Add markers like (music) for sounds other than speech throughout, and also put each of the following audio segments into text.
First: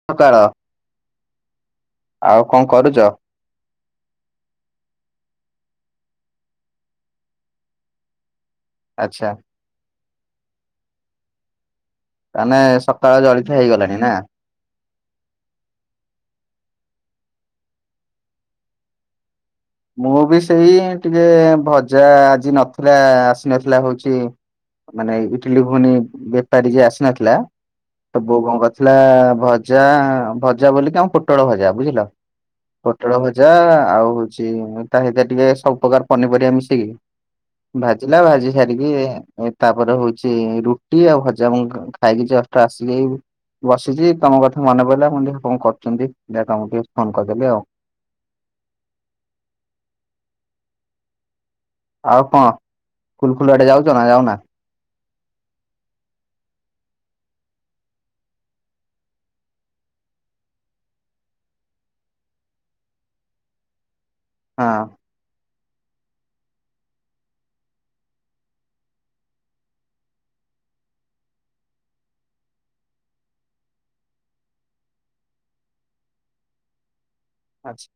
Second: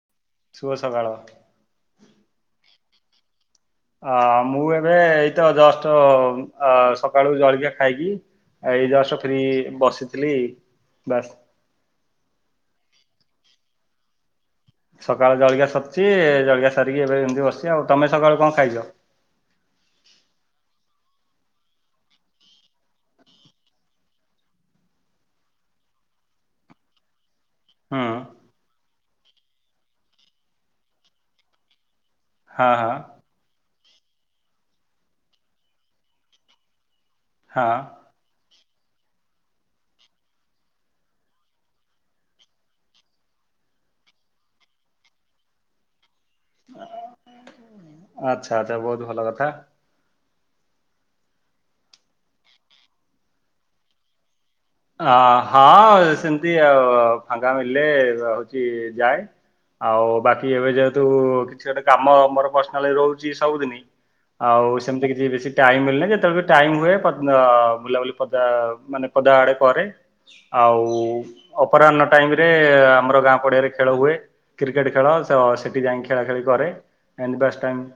(unintelligible) ଶୁଭ ସକାଳ। ଆଉ କଣ କରୁଚ? ଅ, ମୁଁ ଏବେ ଏଇତ ଜଷ୍ଟ ଉଁ, ଅ, ସକାଳୁ ଜଳିଖିଆ ଖାଇକି ଏଇ ଜଷ୍ଟ ଆଚ୍ଛା ଫ୍ରି ବସିଥିଲି ବାସ୍। ତାନେ ସକାଳ ଜଳିଖିଆ ହେଇଗଲାଣି ନା? ସକାଳୁ ଜଳିଖିଆ ସରିଛି। ଏ ଜଳଖିଆ ସାରିକି ଏବେ ଏମତି ବସିଛି ଆଉ। ତୋମେ ସକାଳୁ କଣ ଖାଇଛ? ମୁଁ ବି ସେଇ ଟିକେ ଭଜା ଆଜି ନଥିଲା ଆସିନଥିଲା ହଉଚି। ମାନେ ଇଟିଲି ଭୂବିନି ବେପାରୀ ଯିଏ ଆସିନଥିଲା। ହୁଁ ତ ବୋଉ କଣ କରିଥିଲା ଭଜା ଭଜା ବୋଲିକି ଆମ ପୋଟଳ ଭଜା ବୁଝିଲ। ହଁ ହଁ ପୋଟଳ ଭଜା ଆଉ ହଉଛି ତା ସହିତ ଟିକେ ସବୁପ୍ରକାର ପନିପରିବା ମିଶେଇି କି ହଁ ଭାଜିଲା ଭାଜି ସାରିକି ଏ ତାପରେ ହଉଛି ରୁଟି ଆଉ ଭଜା ମୁଁ ଖାଇକି ଜଷ୍ଟ୍ ଆସିଲି ଏବେ। ବସିଚି ତମ କଥା ମନେ ପଇଲା। ମୁଁ କହିଲି ଦେଖିବା କଣ କରୁଚନ୍ତି ଦେଖିଆ ତମକୁ ଟିକେ ଫୋନ କରିଦେଲି ଆଉ। ଆଚ୍ଛା ଆଚ୍ଛା ବହୁତ ଭଲ କଥା। ଆଉ କଣ ଖୁଲୁ ଖୁଲୁ ଆଡ଼େ ଯାଉଚ ନା ଯାଉନା। ଆଁ ହଁ ସେମିତି ଆଉ ଫାଙ୍କା ହେଲେ ହଉଚି ଯାଏ। ଆଉ ବାକି ଏବେ ଯେହେତୁ କିଛି ଗୋଟେ କାମ ମୋର ପର୍ସନାଲି ରହୁଚି ସବୁଦିନ। ଆଉ ହଁ ସେମିତି କି କି ବେଶୀ ଟାଇମ୍ ମିଳିନେ ଯେତେବେଳେ ଟାଇମ୍ ହୁଏ ପଦ୍ ବୁଲାବୁଲି ପଦା ମାନେ ପଦା ଆଡ଼େ ପରେ ଆଉ ଅପରାହ୍ନ ଟାଇମରେ ଆମର ଗାଁ ପଡ଼ିଆରେ ଖେଳ ହୁଏ। କ୍ରିକେଟ୍ ଖେଳ ଅଁ ସେଠି ଯାଇକି ଖେଳା ଖେଳି କରେ। ଏମିତି ପାସ୍ ଟାଇମ ଆଚ୍ଛା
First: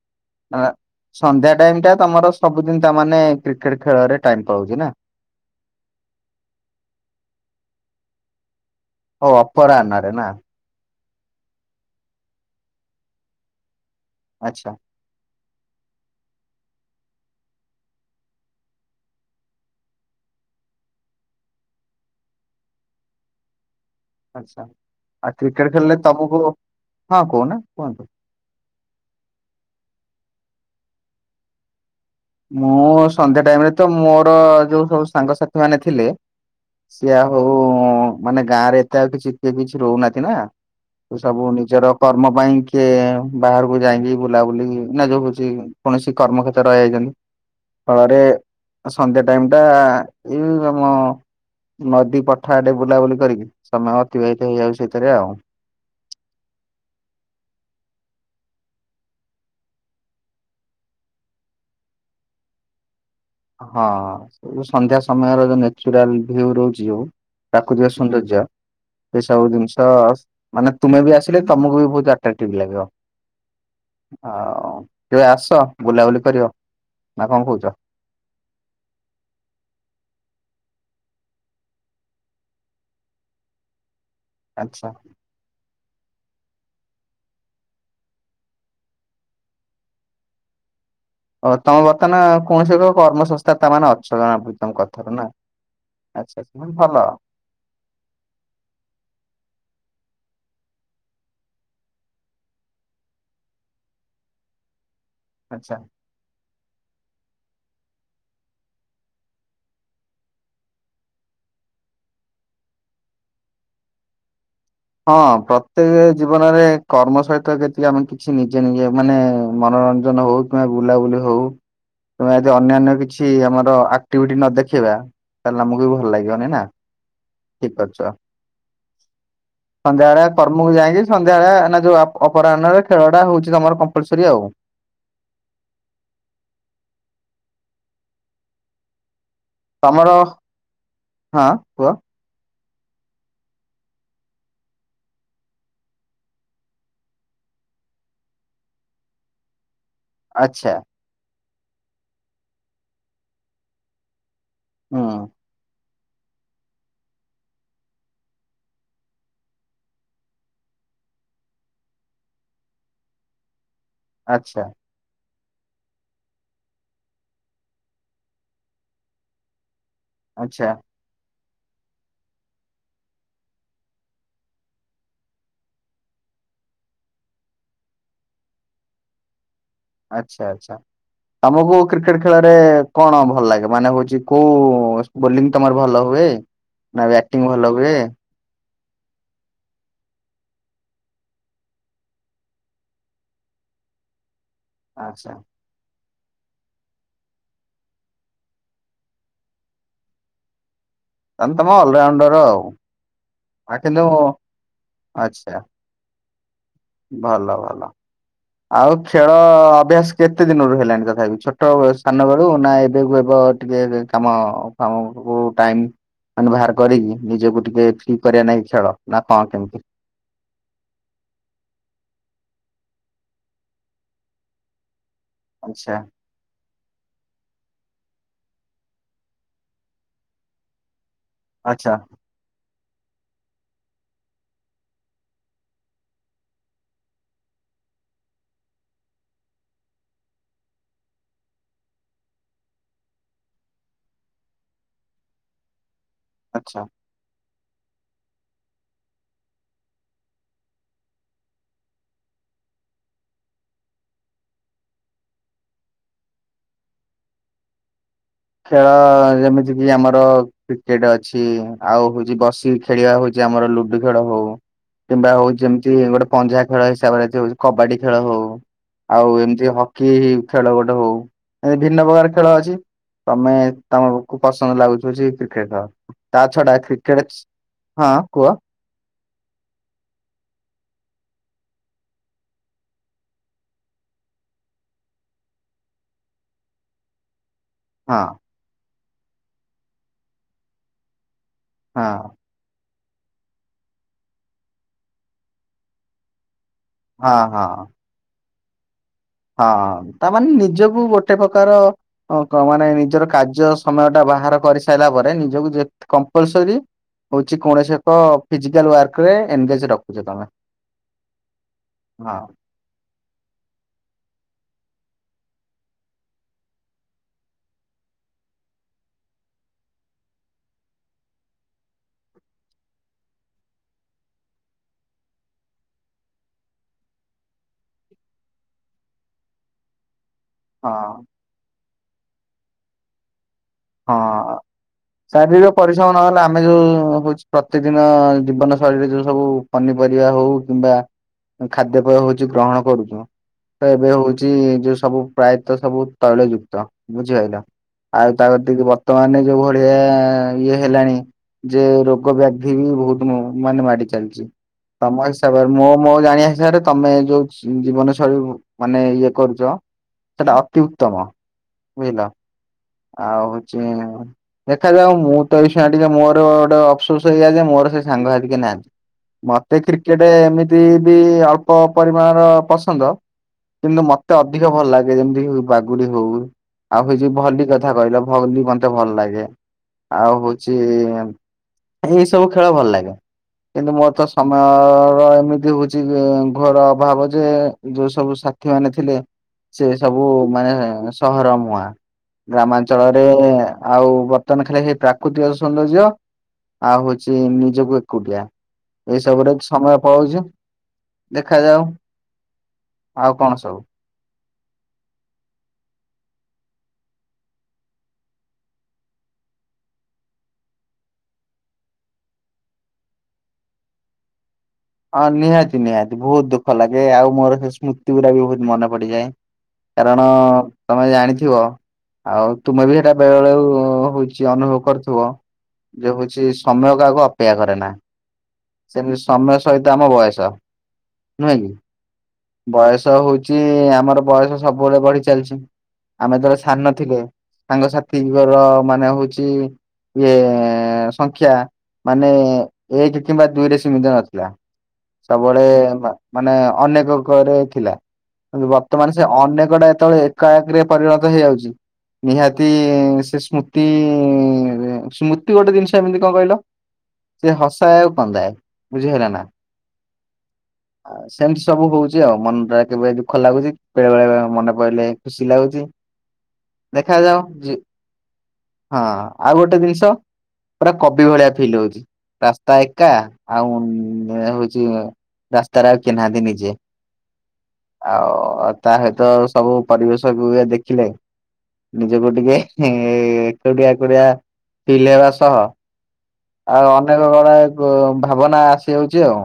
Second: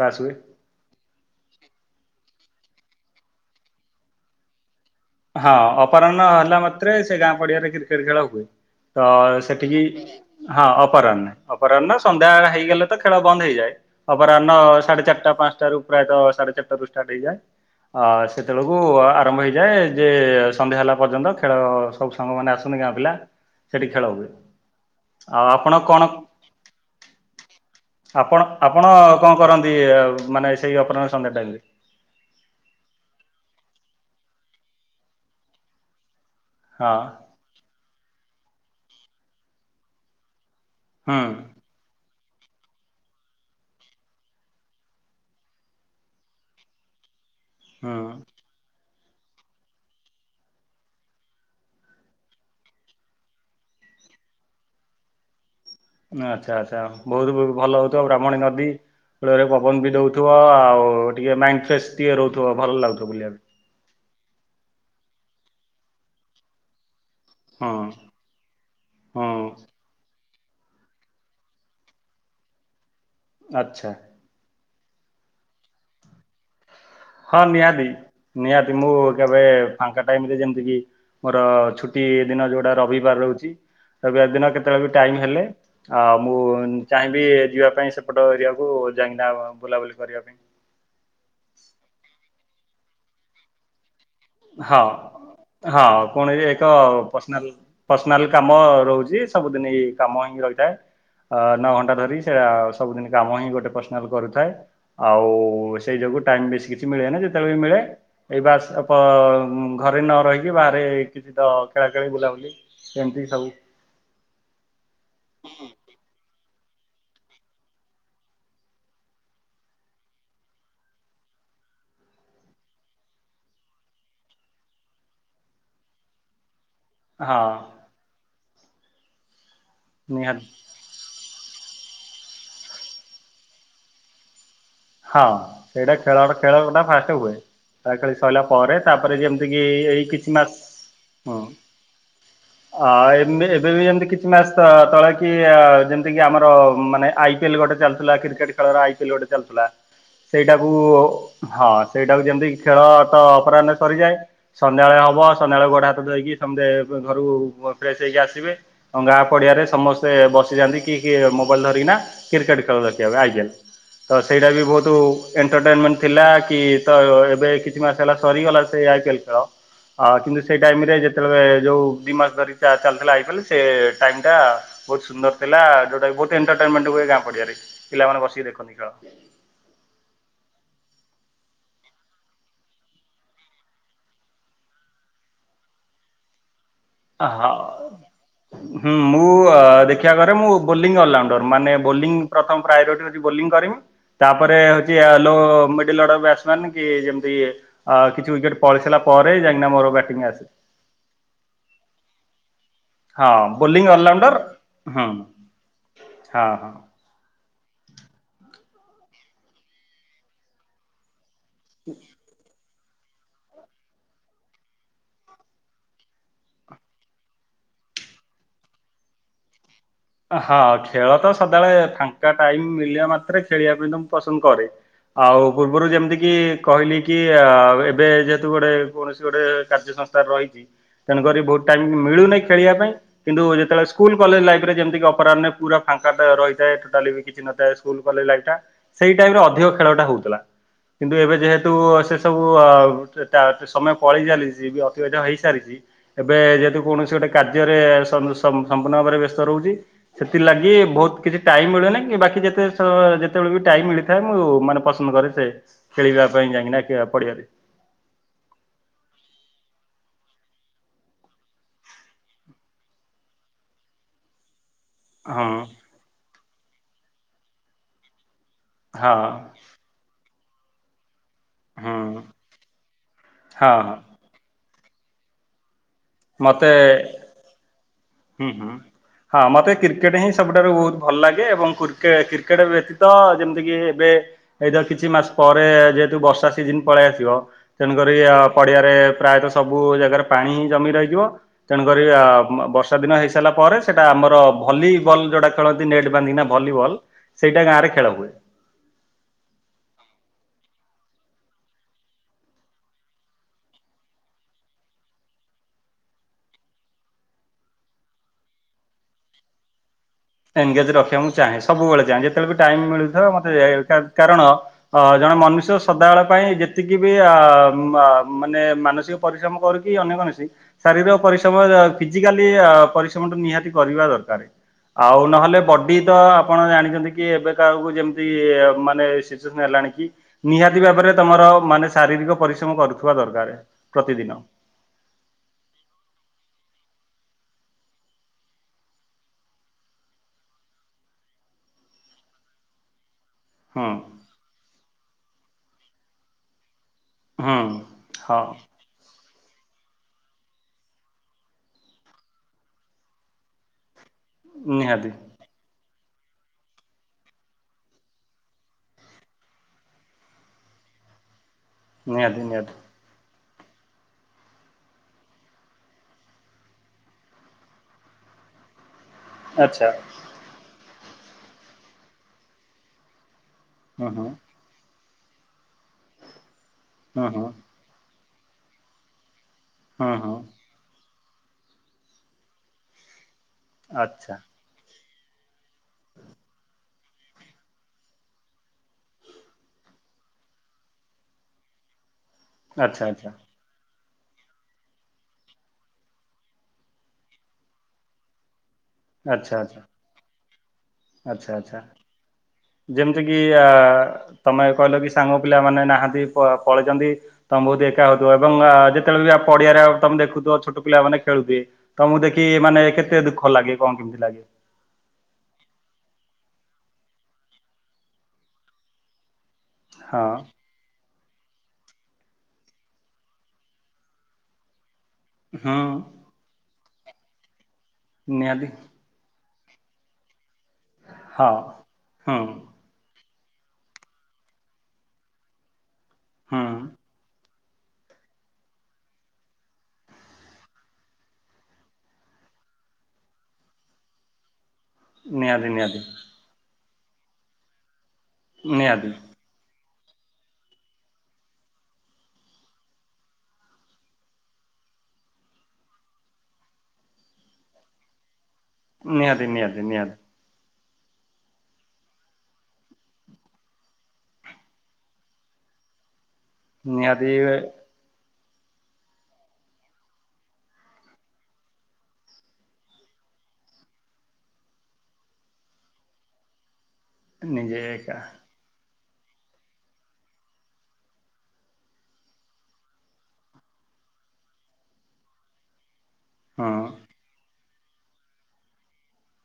ପାସ୍ ହୁଏ। ଆଁ। ସନ୍ଧ୍ୟା ଟାଇମଟା ତମର ସବୁଦିନ ତା ମାନେ କ୍ରିକେଟ ଖେଳରେ ଟାଇମ୍ ପଳାଉଚି ନାଁ। ହଁ ଅପରାହ୍ନ ହେଲା ମାତ୍ରେ ସେ ଗାଁ ପଡ଼ିଆରେ କ୍ରିକେଟ ଖେଳ ହୁଏ। ତ ହଉ ସେଠିକି ଅପରାହ୍ନରେ ନା ହଁ ଅପରାହ୍ନ ଅପରାହ୍ନ ସନ୍ଧ୍ୟା ବେଳ ହେଇଗଲେ ତ ଖେଳ ବନ୍ଦ ହେଇଯାଏ। ଅପରାହ୍ନ ଆଚ୍ଛା ସାଢେ଼ ଚାରିଟା ପାଞ୍ଚଟାରୁ ପ୍ରାୟତଃ ସାଢ଼େ ଚାରିଟାରୁ ଷ୍ଟାର୍ଟ ହେଇଯାଏ। ଅଁ ସେତେବେଳକୁ ଆରମ୍ଭ ହେଇଯାଏ। ଯେ ସନ୍ଧ୍ୟା ହେଲା ପର୍ଯ୍ୟନ୍ତ ଖେଳ ସବୁ ସାଙ୍ଗ ମାନେ ଆସନ୍ତି ଗାଁ ପିଲା। ସେଠି ଖେଳ ହୁଏ। ଆଚ୍ଛା ଆଉ କ୍ରିକେଟ ଆପଣ ଖେଳିଲେ କଣ ତମକୁ ହଁ କହୁନା କୁହନ୍ତୁ। ଆପଣ ଆପଣ କଣ କରନ୍ତି? ମାନେ ସେଇ ଅପରାହ୍ନ ସନ୍ଧ୍ୟା ଟାଇମରେ। ମୁଁ ସନ୍ଧ୍ୟା ଟାଇମରେ ତ ମୋର ଯୋଉ ସବୁ ସାଙ୍ଗସାଥି ମାନେ ଥିଲେ। ହଁ ସିଏ ଆ ଆଉ ମାନେ ଗାଁରେ ଏତେ ଆଉ କିଛି କିଏ କିଛି ରହୁନାହାନ୍ତି ନାଁ। ତ ହୁଁ ସବୁ ନି ନିଜର କର୍ମ ପାଇଁ କିଏ ବାହାରକୁ ଯାଇକି ବୁଲାବୁଲି ନା ଯୋଉ ହଉଛି କୌଣସି କର୍ମକ୍ଷେତ୍ରରେ ରହିଯାଇଚନ୍ତି। ହୁଁ। ଫଳରେ ସନ୍ଧ୍ୟା ଟାଇମଟା ଏଇ ଆମ ନଦୀ ପଠା ଆଡ଼େ ବୁଲାବୁଲି କରିକି ସମୟ ଅତିବାହିତ ହେଇଯାଉଚି ସେଇଥିରେ ଆଉ। ନାଁ ଆଚ୍ଛା ଆଚ୍ଛା ବହୁତ ଭଲ ହଉଥିବ ବ୍ରାହ୍ମଣୀ ନଦୀ। କୂଳରେ ପବନ ବି ଦଉଥିବ ଆଉ ଟିକେ ମାଇଣ୍ଡ ଫ୍ରେଶ୍ ଟିକେ ରହୁଥିବ ଭଲ ଲାଗୁଥିବ ବୁଲିବା ପାଇଁ। ହଁ ସେ ଯୋଉ ସନ୍ଧ୍ୟା ସମୟର ଯୋଉ ନେଚୁରାଲ ଭ୍ୟୁ ରହୁଚି ଯୋଉ ହଁ ପ୍ରାକୃତିକ ସୌନ୍ଦର୍ଯ୍ୟ ହଁ ଏସବୁ ଜିନିଷ ମାନେ ତୁମେ ବି ଆସିଲେ ତମକୁ ବି ବହୁତ ଆଟ୍ରାକ୍ଟିଭ ଲାଗିବ। ଆଚ୍ଛା। ଆଉ କେବେ ଆସ ବୁଲାବୁଲି କରିବ? ନା ହଁ କଣ କହୁଛ? ନିହାତି ନିହାତି ମୁଁ କେବେ ଫାଙ୍କା ଟାଇମରେ ଯେମିତି କିି? ମୋର ଛୁଟି ଦିନ ଯୋଉଟା ରବିବାର ରହୁଚି। ରବିବାର ଦିନ କେତେବେଳେ ଆଚ୍ଛା ବି ଟାଇମ ହେଲେ ଆଉ ମୁଁ ଚାହିଁବି ଯିବା ପାଇଁ ସେପଟ ଏରିଆକୁ ଯାଇକିନା ବୁଲାବୁଲି କରିବା ପାଇଁ। ଓ ତମେ ବର୍ତ୍ତମାନ କୌଣସି ଏକ କର୍ମ ସଂସ୍ଥା ତା ମାନେ ଅ ହଁ ହଁ ଆଚ୍ଛା କୌଣସି ଆଚ୍ଛା ଏକ ଭଲ ପର୍ସନାଲ ପର୍ସନାଲ କାମ ରହୁଚି। ସବୁଦିନି ଏଇ କାମ ହିଁ ରହିଥାଏ। ଅଁ ନଅ ଘଣ୍ଟା ଧରି ସେରା ସବୁଦିନି କାମ ହିଁ ଗୋଟେ ପର୍ସନାଲ କରୁଥାଏ। ଆଉ ଆଚ୍ଛା। ସେଇ ଯୋଗୁ ଟାଇମ ବେଶି କିଛି ମିଳେ ନା ଯେତେବେଳେ ବି ମିଳେ ଏଇ ବାସ। ଘରେ ନ ରହିକି ବାହାରେ କିଛି ତ ଖେଳାଖେଳି ବୁଲାବୁଲି ଏମିତି ସବୁ। ହଁ ପ୍ରତ୍ୟେକ ଜୀବନରେ କର୍ମ ସହିତ ଯେତିି ଆମେ କିଛି ନିଜେ ନିଜେ ମାନେ ମନୋରଞ୍ଜନ ହଉ। ବୁଲାବୁଲି ହଉ। ତୁମେ ଯଦି ଅନ୍ୟାନ୍ୟ କିଛି ଆମର ଆକ୍ଟିଭିଟି ନ ଦେଖେଇବା ତାହେଲେ ଆମକୁ ବି ଭଲ ଲାଗିବନି ନା। ହଁ। ଆଛା ସନ୍ଧ୍ୟାବେଳିଆ ନିହାତି କର୍ମକୁ ଯାଇକି। ସନ୍ଧ୍ୟାବେଳେ ନା ଯୋଉ ଅପରାହ୍ନରେ ଖେଳ ଟା ହଉଛି ତମର କମପ୍ଲସରି ଆଉ। ହଁ ସେଇଟା ଖେଳ ଖେଳଟା ଫାଷ୍ଟ ହୁଏ ଖେଳି ସରିଲା ପରେ। ତାପରେ ଯେମିତି କି ଏଇ ତମର କିଛି ମାସ ହୁଁ। ହଁ (unintelligible) ଏବେ ବି ଯେମିତି କିଛି ମାସ ତଳେ କି ଯେମିତି କିି ଆମର ମାନେ ଆଇ। ଆଇପଏ ଲ ଗୋଟେ ଚାଲିଥିଲା କ୍ରିକେଟ ଖେଳ ଆଇିଏଲ ଗୋଟେ ଚାଲିଥିଲା। ସେଇଟାକୁ ଆଚ୍ଛା ହଁ ସେଇଟାକୁ ଯେମିତି ଖେଳ ତ ଅପରାହ୍ନ ସରିଯାଏ। ସନ୍ଧ୍ୟାବେଳେ ହୁଁ ହବ ସନ୍ଧ୍ୟାବେଳେ ଗୋଟେ ହାତ ଧୋଇକି ଘରୁ ଫ୍ରେଶ ହେଇକି ଆସିବେ। ଗାଁ ପଡିଆରେ ସମସ୍ତେ ବସିଯାଆନ୍ତି କି କି ମୋବାଇଲ ଧରିକିନା। କ୍ରିକେଟ ଖେଳ ଆଇ ପିଏଲ ତ ସେଇଟା ଆଚ୍ଛା ବି ବହୁତ ଏଣ୍ଟରଟେନମେଣ୍ଟ ଥିଲା କି ତ ଏବେ କିଛି ମାସ ହେଲା ସରିଗଲା ସେ ଆଇ ପି ଏଲ ଖେଳ। ହଁ କିନ୍ତୁ ସେଇ ଆଚ୍ଛା ଟାଇମରେ ଯେତେବେଳେ ଯୋଉ ଦୁଇ ମାସ ଧରି ଚାଲିଥିଲା ଆଇପିଏଲ ସେ ଟାଇମ୍ ଟା ବହୁତ ସୁନ୍ଦର ଥିଲା ଯୋଉଟା ବହୁତ ଏଣ୍ଟରଟେନମେଣ୍ଟ ହୁଏ ଗାଁ ପଡିଆରେ ପିଲାମାନେ ବସିକି ଦେଖନ୍ତି ଖେଳ। ଆଚ୍ଛା ଆଛା। ତମକୁ କ୍ରିକେଟ ଖେଳରେ କଣ ଭଲ ଲାଗେ ମାନେ ହଉଚ଼ି ବୋଲିଂ ତୁମର ଭଲ ହୁଏ? ହଁ, (unintelligible) ହଁ। ହୁଁ ମୁଁ ଦେଖିବା କରେ ମୁଁ ବୋଲିଂ ଅଲରାଉଣ୍ଡର ମାନେ ବୋଲିଂ ପ୍ରଥମ ପ୍ରାୟୋରିଟି ତାପରେ ହଉଛି ଆଚ୍ଛା ମିଡ଼ଲଅର୍ଡ଼ର ବ୍ୟାଟ୍ସମ୍ୟାନ। କି ଯେମିତି କିଛି ୱିକେଟ ପଳେଇଗଲା ପରେ ଯାହିଁକିନା ମୋର ବ୍ୟାଟିଂଆସେ। ତାହାଲେ ତୁମେ ଅଲରାଉଣ୍ଡର। ହଁ ଆ ବୋଲିଂ କିନ୍ତୁ ଅଲରାଉଣ୍ଡର ହଁ ଆଚ୍ଛା ହଁ ହଁ। ଭଲ ଭଲ। ଆଉ ଖେଳ ଅଭ୍ୟାସ କେତେ ଦିନରୁ ହେଲାଣି ତଥାପି ଛୋଟ ସ୍ଥାନ ବେଳୁ ନା ଏବେ ହେବ ଟିକେ କାମ କାମ ଟାଇମ। ବାହାର କରିକି ନିଜକୁ ଟିକେ ଫି କରିବା ନାାଇଁ ଖେଳ ନା କଣ କେମିତି? ହଁ ଖେଳ ତ ସଦାବେଳେ ଫାଙ୍କା ଟାଇମ ମିଳିବା ମାତ୍ରେ ଖେଳିବା ପାଇଁ ତ ମୁଁ ପସନ୍ଦ କରେ। ଆଉ ପୂର୍ବରୁ ଆଚ୍ଛା ଯେମିତି କି କହିଲି କି ଏବେ ଯେହେତୁ ଗୋଟେ କୌଣସି ଗୋଟେ କାର୍ଯ୍ୟ ସଂସ୍ଥା ରହିଛି ତେଣୁକରି। ବହୁତ ଆଚ୍ଛା ଟାଇମ ମିଳୁନାହିଖେଳିବା ପାଇଁ କିନ୍ତୁ ଯେତେବେଳେ ସ୍କୁଲ କଲେଜ ଲାଇ ଫ ରେ ଯେମିତି ଅପରାହ୍ନେ ପୁରା ଫାଙ୍କା ରହିଥାଏ ଟଟାଲି ବି କିଛି ନଥାଏ ସ୍କୁଲ କଲେଜ ଲାଇଫ ଟା। ସେଇ ଟାଇମ ରେ ଅଧିକ ଖେଳଟା ହଉଥିଲା। କିନ୍ତୁ ଏବେ ଯେହେତୁ ସେ ସବୁ ସମୟ ପଳେଇ ଚାଲିଚି ବି ଅତିବାହିଧ ହେଇସାରିଛି। ଏବେ ଆଚ୍ଛା। ଯେହେତୁ କୌଣସି ଗୋଟେ କାର୍ଯ୍ୟରେ ସମ୍ପୂର୍ଣ୍ଣ ଭାବରେ ବ୍ୟସ୍ତ ରହୁଛି। ସେଥିଲାଗି ବହୁତ କିଛି ଟାଇମ ମିଳୁନି କି ବାକି ଯେତେ ଯେତେବେଳେ ବି ଟାଇମ ମିଳିଥାଏ ମୁଁ ମାନେ ପସନ୍ଦ କରେ ସେ ଖେଳିବା ପାଇଁ ଯାଇକି ପଡ଼ିଆରେ। ଖେଳ ଯେମିତି କିି ଆମର କ୍ରିକେଟ ଅଛି ଆଉ ହଉଛି ବସିି ଖେଳିବା ହଉଛି ଆମର ଲୁଡୁ ଖେଳ ହଉ। କିମ୍ବା ହଁ ହଉ ଯେମିତି ଗୋଟେ ପଞ୍ଜା ଖେଳ ହିସାବରେ ହଉ କବାଡି ଖେଳ ହଉ ହଁ ଆଉ ଏମିତି ହକି ଖେଳ ଗୋଟେ ହଉ ଏ ଭିନ୍ନ ହୁଁ ପ୍ରକାର ଖେଳ ଅଛି। ତମେ ହଁ ହଁ ତମକୁ ପସନ୍ଦ ଲାଗୁଚି ଯେ କ୍ରିକେଟ୍ ଖେଳ। ତା ଛଡା ମତେ କ୍ରିକେଟ ହଁ ହୁଁ କୁଅ। ହୁଁ। ହଁ ମତେ କ୍ରିକେଟ୍ ହିଁ ସବୁଠାରୁ ବହୁତ୍ ଭଲ ଲାଗେ ଏବଂ (inaudible) କ୍ରିକେଟ୍ ବ୍ୟତୀତ ଯେମିତିକି ଏବେ ଏଇ ତ କିଛି ମାସ ପରେ ଯେହେତୁ ବର୍ଷା ସିଜିନ୍ ପଳେଇ ଆସିବ। ତେଣୁକରି ହଁ ପଡିଆରେ ପ୍ରାୟତଃ ସବୁ ଜାଗାରେ ପାଣି ହିଁ ଜମି ରହିଯିବ। ତେଣୁକରି ହଁ ଅ ବର୍ଷ୍ ବର୍ଷାଦିନ ହେଇସାରିଲା ପରେ ସେଇଟା ଆମର ଭଲିବଲ୍ ଯୋଉଟା ଖେଳନ୍ତି ନେଟ୍ ବାନ୍ଧି କି ଭଲିବଲ୍। ହଁ ସେଇଟା ହଁ ଗାଁ ରେ ଖେଳ ହୁଏ। ହଁ ତା ମାନେ ନିଜକୁ ଗୋଟେ ପ୍ରକାର ଓହୋ ମାନେ ନିଜର କାର୍ଯ୍ୟ ସମୟ ଟା ବାହାର କରିସାରିଲା ପରେ ନିଜକୁ ଯେ କମ୍ପଲ୍ ସରି ହଉଚି କୌଣସି ଏକ ଫିଜିକାଲ୍ ୱାର୍କରେ ଏନଗେଜ୍ ରଖୁ। ଏନଗେଜ୍ ରଖିଆକୁ ଚାହେଁ ସବୁବେଳେ ଚାହେଁ ହଁ। ଯେତେବେଳେ ବି ଟାଇମ୍ ମିଳୁଥିବ ମତେ (inaudible) କାରଣ ଅ ଜଣେ ମନୁଷ୍ୟ ସଦାବେଳେ ପାଇଁ ଯେତିକି ବି ଆ ମା ମାନେ ମାନସିକ ପରିଶ୍ରମ କରୁ କି ଅନ୍ୟ କୌଣସି ଶାରୀର ପରିଶ୍ରମ ଫିଜିକାଲି ପରିଶ୍ରମ ଟା ନିହାତି କରିବା ଦରକାର୍। ଆଉ ନହେଲେ ବଡି ତ ଆପଣ ଜାଣିଛନ୍ତି କି ଏବେ କାହାକୁ ଯେମିତି ମାନେ ସିଚୁସନ୍ ହେଲାଣି କି ନିହାତି ଭାବରେ ହଁ ତମର ମାନେ ଶାରୀରିକ ପରିଶ୍ରମ କରୁଥିବା ଦରକାର୍। ହଁ ଶାରୀରିକ ପରିଶ୍ରମ ନହେଲେ ଆମେ ଯୋଉ ହଉଚି ପ୍ରତି ଦିନ ଜୀବନ ଶୈଳୀରେ ଯୋଉ ସବୁ ପନିପରିବା ହଉ କିମ୍ବା ଖାଦ୍ୟପେୟ ହଉଚି ଗ୍ରହଣ କରୁଚୁ। ହୁଁ ତ ଏବେ ହଉଚି ଯୋଉ ସବୁ ପ୍ରାୟତଃ ସବୁ ତୈଳି ଯୁକ୍ତ ହୁଁ ବୁଝିପାଇଲ? ହଁ ତା ଗତିିକି ବର୍ତ୍ତମାନେ ଯୋଉ ଭଳିଆ ଇଏ ହେଲାଣି ଯେ ରୋଗ ବ୍ୟାଧି ବି ବହୁତ ମୁ ମାନେ ମାଡି ଚାଲିଚି ନିହାତି ସମ ଏସ୍ ତା ପରେ ମୋ ମୋ ଜାଣିଆ ହିସାବରେ ତମେ ଯୋଉ ଜୀବନଶୈଳୀ ମାନେ ଇଏ କରୁଚ। ସେଟା ଅତି ଉତ୍ତମ ବୁଝିଲ ନିହାତି ନିହାତି ଆଉ ହଉଚି ଦେଖାଯାଉ ମୁଁ ତ ଏଇ ଶୁଆ ଟିକେ ମୋର ଗୋଟେ ଅଫ୍ ସୋସ୍ ହେଇଯାଉଚି ଯେ ମୋର କେଇ ସାଙ୍ଗ ସାଥି କେହି ନାହାନ୍ତି। ମତେ ଆଚ୍ଛା କ୍ରିକେଟେ ଏମିତି ବି ଅଳ୍ପ ପରିମାଣର ପସନ୍ଦ। କିନ୍ତୁ ହୁଁ ହୁଁ। ମତେ ଅଧିକ ଭଲ ଲାଗେ ଯେମିତି ହଉ ବାଗୁଡି ହଉ ଆଉ କିଛି ହଁ ହଁ ଭଲିଗଡ୍ ଠିକ୍ କଥା କଇଲ ଭଲିବଲ୍ ମତେ ଭଲ ଲାଗେ ହଁ ଆଉ ହଁ ହଉ ଚି ଏଇ ସବୁ ଖେଳ ଭଲ ଲାଗେ କିନ୍ତୁ ମୋର ତ ଆଚ୍ଛା ସମୟ ଆ ଏମିତି ହଉଚି ଘୋର ଅଭାବ ଯେ ଯୋଉ ସବୁ ସାଥି ମାନେ ଥିଲେ। ସେ ସବୁ ମାନେ ସହର ମୁହାଁ ଆଚ୍ଛା ଗ୍ରାମାଞ୍ଚଳରେ ଆଚ୍ଛା ଆଉ ବର୍ତ୍ତମାନ ଖାଲି ସେଇ ପ୍ରାକୃତିକ ସୌନ୍ଦର୍ଯ୍ୟ ଆଉ ହଉଚି ନିଜକୁ ଏକୁଟିଆ। ଏ ସବୁରେ ସମୟ ପଳଉଚି। ଆଛା ଆଚ୍ଛା। ଆଉ ଯେମିତିକି କଣ ଆ ସବୁ। ତମେ ଏବେ କଇଲ କି ସାଙ୍ଗ ପିଲାମାନେ ନାହାନ୍ତି ପ ପଳେଇଚନ୍ତି। ତମେ (inaudible) ଏକା ହଉଥିବ ତ ଆ ଯେତେବେଳେ ବି ପଡିଆରେ ତମେ ଦେଖୁଥିବ ଛୋଟ ପିଲା ମାନେ ଖେଳୁଥିବେ। ତମକୁ ଦେଖି ମାନେ କେତେ ଦୁଃଖ ଲାଗେ କଣ କେମିତି ଲାଗେ? ହଁ ନିହାତି ନିହାତି ବହୁତ୍ ଦୁଃଖ ଲାଗେ ଆଉ ମୋର ସେ ସ୍ମୃତି ଗୁଡା ବି ବହୁତ୍ ମନେ ପଡିଯାଏ। କାରଣ ହଁ କାରଣ ଜାଣିଥିବ ଆଉ ତୁମେ ବି ସେଇଟା ବେଳେ ବେଳେ ହଉଚି ଅନୁଭବ କରୁଥିବ। ହୁଁ ଯେ ହଉଚି ସମୟ କାହାକୁ ଅପେକ୍ଷା କରେ ନା। ନିହାତି। ସେମିତି ସମୟ ସହିତ ଆମ ବୟସ। ହଁ ନୁହେଁ କି? ହୁଁ। ବୟସ ହୋଉଚି ଆମର ବୟସ ସବୁବେଳେ ବଢି ଚାଲିଚି ଆମେ ହୁଁ ଯେତେବେଳେ ସାନ ଥିଲେ ସାଙ୍ଗ ସାଥିଙ୍କର ମାନେ ହଉଚି ଇଏ ସଂଖ୍ୟା ମାନେ ଏକ କିମ୍ବା ଦୁଇରେ ସୀମିତ ନଥିଲା। ସବୁବେଳେ ନିହାତି ନିହାତି ମା ମାନେ ଅନେକ ଅଙ୍କ ରେ ଥିଲା। ନିହାତି ବର୍ତ୍ତମାନ ସେ ଅନେକଟା ଯେତେବେଳେ ଏକାକରେ ପରିଣତ ହେଇଯାଉଚି। ନିହାତି ସେ ସ୍ମୃତି ସ୍ମୃତି ଗୋଟେ ଜିନିଷ ଏମିତି କଣ କହିଲ? ସେ ହସାଏ ଆଉ କନ୍ଦାଏ ବୁଝିହେଲାନା ନିହାତି ନିହାତି ନିହାତି ଆ ସେମିତି ସବୁ ହଉଚି। ଯେ ମନ ଟା କେବେ ଦୁଃଖ ଲାଗୁଚି ବେଳେ ବେଳେ ବେଳେ ମନେ ପଇଲେ ଖୁସି ଲାଗୁଚି। ନିହାତି ଦେଖାଯାଉ ଯି ହଁ ଆଉ ଗୋଟେ ଜିନିଷ ପୁରା କବି ଭଳିଆ ଫିଲ୍ ହଉଚି। ରାସ୍ତା ଏକା ଆଉ ଆଉ ହଉଚି ରାସ୍ତାରେ ଆଉ କେହି ନାହାନ୍ତି ନିଜେ। ନିଜେ ଏକା ଆଉ ତା ସହିତ ସବୁ ପରିବେଶକୁ ଦେଖିଲେ ନିଜକୁ ଟିକେ ଏଁ ଏକୁଟିଆ ଏକୁଟିଆ ଫିଲ୍ ହେବା ସହ ହଁ ଆଉ ଅନେକ ଗୁଡା ଭାବନା ଆସି ଯାଉଚି ଆଉ।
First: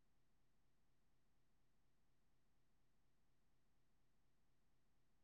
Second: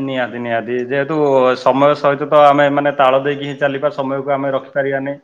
ନିହାତି ନିହାତି ଯେହେତୁ ସମୟ ସହିତ ତ ଆମେ ମାନେ ତାଳ ଦେଇକି ଚାଲିବା ସମୟକୁ ଆମେ ରଖିପାରିବାନି।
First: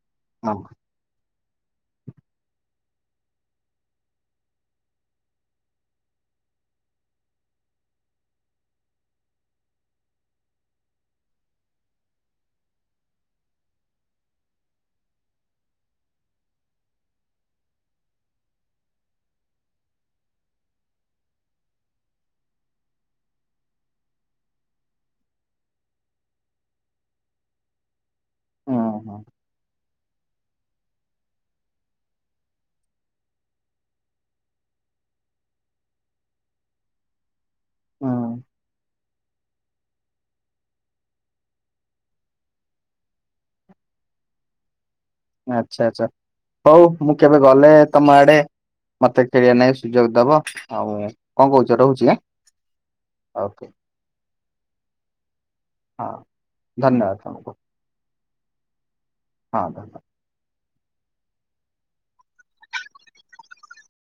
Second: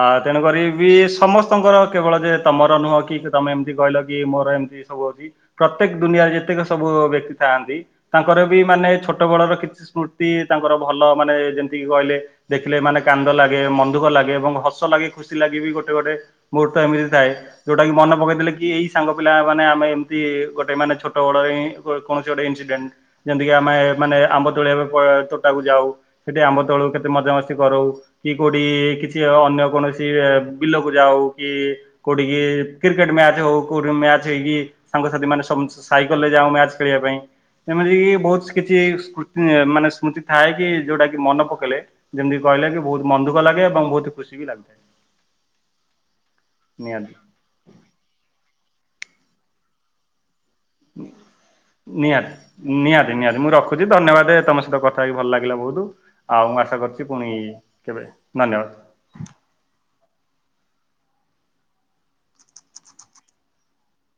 ଆ ହଁ ତେଣୁକରି ବି ସମସ୍ତଙ୍କର କେବଳ ଯେ ତମର ନୁହଁ କି ତମେ ଏମିତି କହିଲ କି ମୋର ଏମିତି ସବୁ ହଉଚି। ପ୍ରତ୍ୟେକ ଦୁନିଆରେ ଯେତେକ ସବୁ ବ୍ୟକ୍ତି ଥାଆନ୍ତି ତାଙ୍କର ବି ମାନେ ଛୋଟ ବେଳର କିଛି ସ୍ମୃତି ତାଙ୍କର ଭଲ ମାନେ ଯେମିତିକି କହିଲେ ଦେଖିଲେ ମାନେ କାନ୍ଦ ଲାଗେ ମନଦୁଃଖ ଲାଗେ ଏବଂ ହସ ଲାଗେ ଖୁସି ଲାଗି ବି ଗୋଟେ ଗୋଟେ। ମୋ ଟାଇମ୍ ରେ ଥାଏ। ଯୋଉଟା କି ମନ ପକେଇଦେଲେ କି ଏଇ ସାଙ୍ଗ ପିଲା ମାନେ ଆମେ ଏମିତି ଗୋଟେ ମାନେ ଛୋଟ ବଡ ଏଁ ଗୋ କୌଣସି ଗୋଟେ ଇନସିଡେଣ୍ଟ୍ ଯେମିତିକି ଆମେ ମାନେ ଆମ୍ବ ତୋଳି ବାକୁ କୁ ତୋଟାକୁ ଯାଉ ସେଠି ଆମ୍ବ ତୋଳୁ କେତେ ମଜାମସ୍ତି କରୁ। କିଏ କୋଉଠି ହୁଁ ହୁଁ କିଛି ଅନ୍ୟ କୌଣସି ବିଲକୁ ଯାଉ କି କୋଉଠିକି କ୍ରିକେଟ ମ୍ୟାଚ ହଉ କୋଉଠୁ ମ୍ୟାଚ ହେଇକି ସାଙ୍ଗସାଥି ମାନେ ସମୁ ସାଇକେଲ ରେ ଯାଉ ମ୍ୟାଚ ଖେଳିବା ପାଇଁ ଏମିତି କି ବହୁତ୍ ହୁଁ କିଛି କି ସ୍ମୁତି ମାନେ ସ୍ମୃତି ଥାଏ କି ଯୋଉଟା କି ମନ ପକେଇଲେ। ଯେମିତି କହିଲେ କି ବହୁତ୍ ମନଦୁଃଖ ଲାଗେ ଏବଂ ବହୁତ୍ ଖୁସି ବି ଲାଗିଥାଏ। ଆଚ୍ଛା ଆଚ୍ଛା ହଉ ନିହାତି ମୁଁ କେବେ ଗଲେ ତମ ଆଡେ ମତେ ଖେଳିବା ନାଗି ସୁଯୋଗ ଦବ? ଆଉ କଣ କହୁଛ ରହୁଛି ନିଆତି ନିଆତି ନିଆତି ଆଁ ମୁଁ ଓକେ ରଖୁ ଯି ଧନ୍ୟବାଦ୍ ତମ ସହିତ କଥା ହେଇକି ଭଲ ଲାଗିଲା ବହୁତ୍ ହଁ ଆଉ ମୁଁ ଆଶା କରୁଚି ଧନ୍ୟବାଦ ପୁଣି ତମକୁ କେବେ ଧନ୍ୟବାଦ। ହଁ (unintelligible)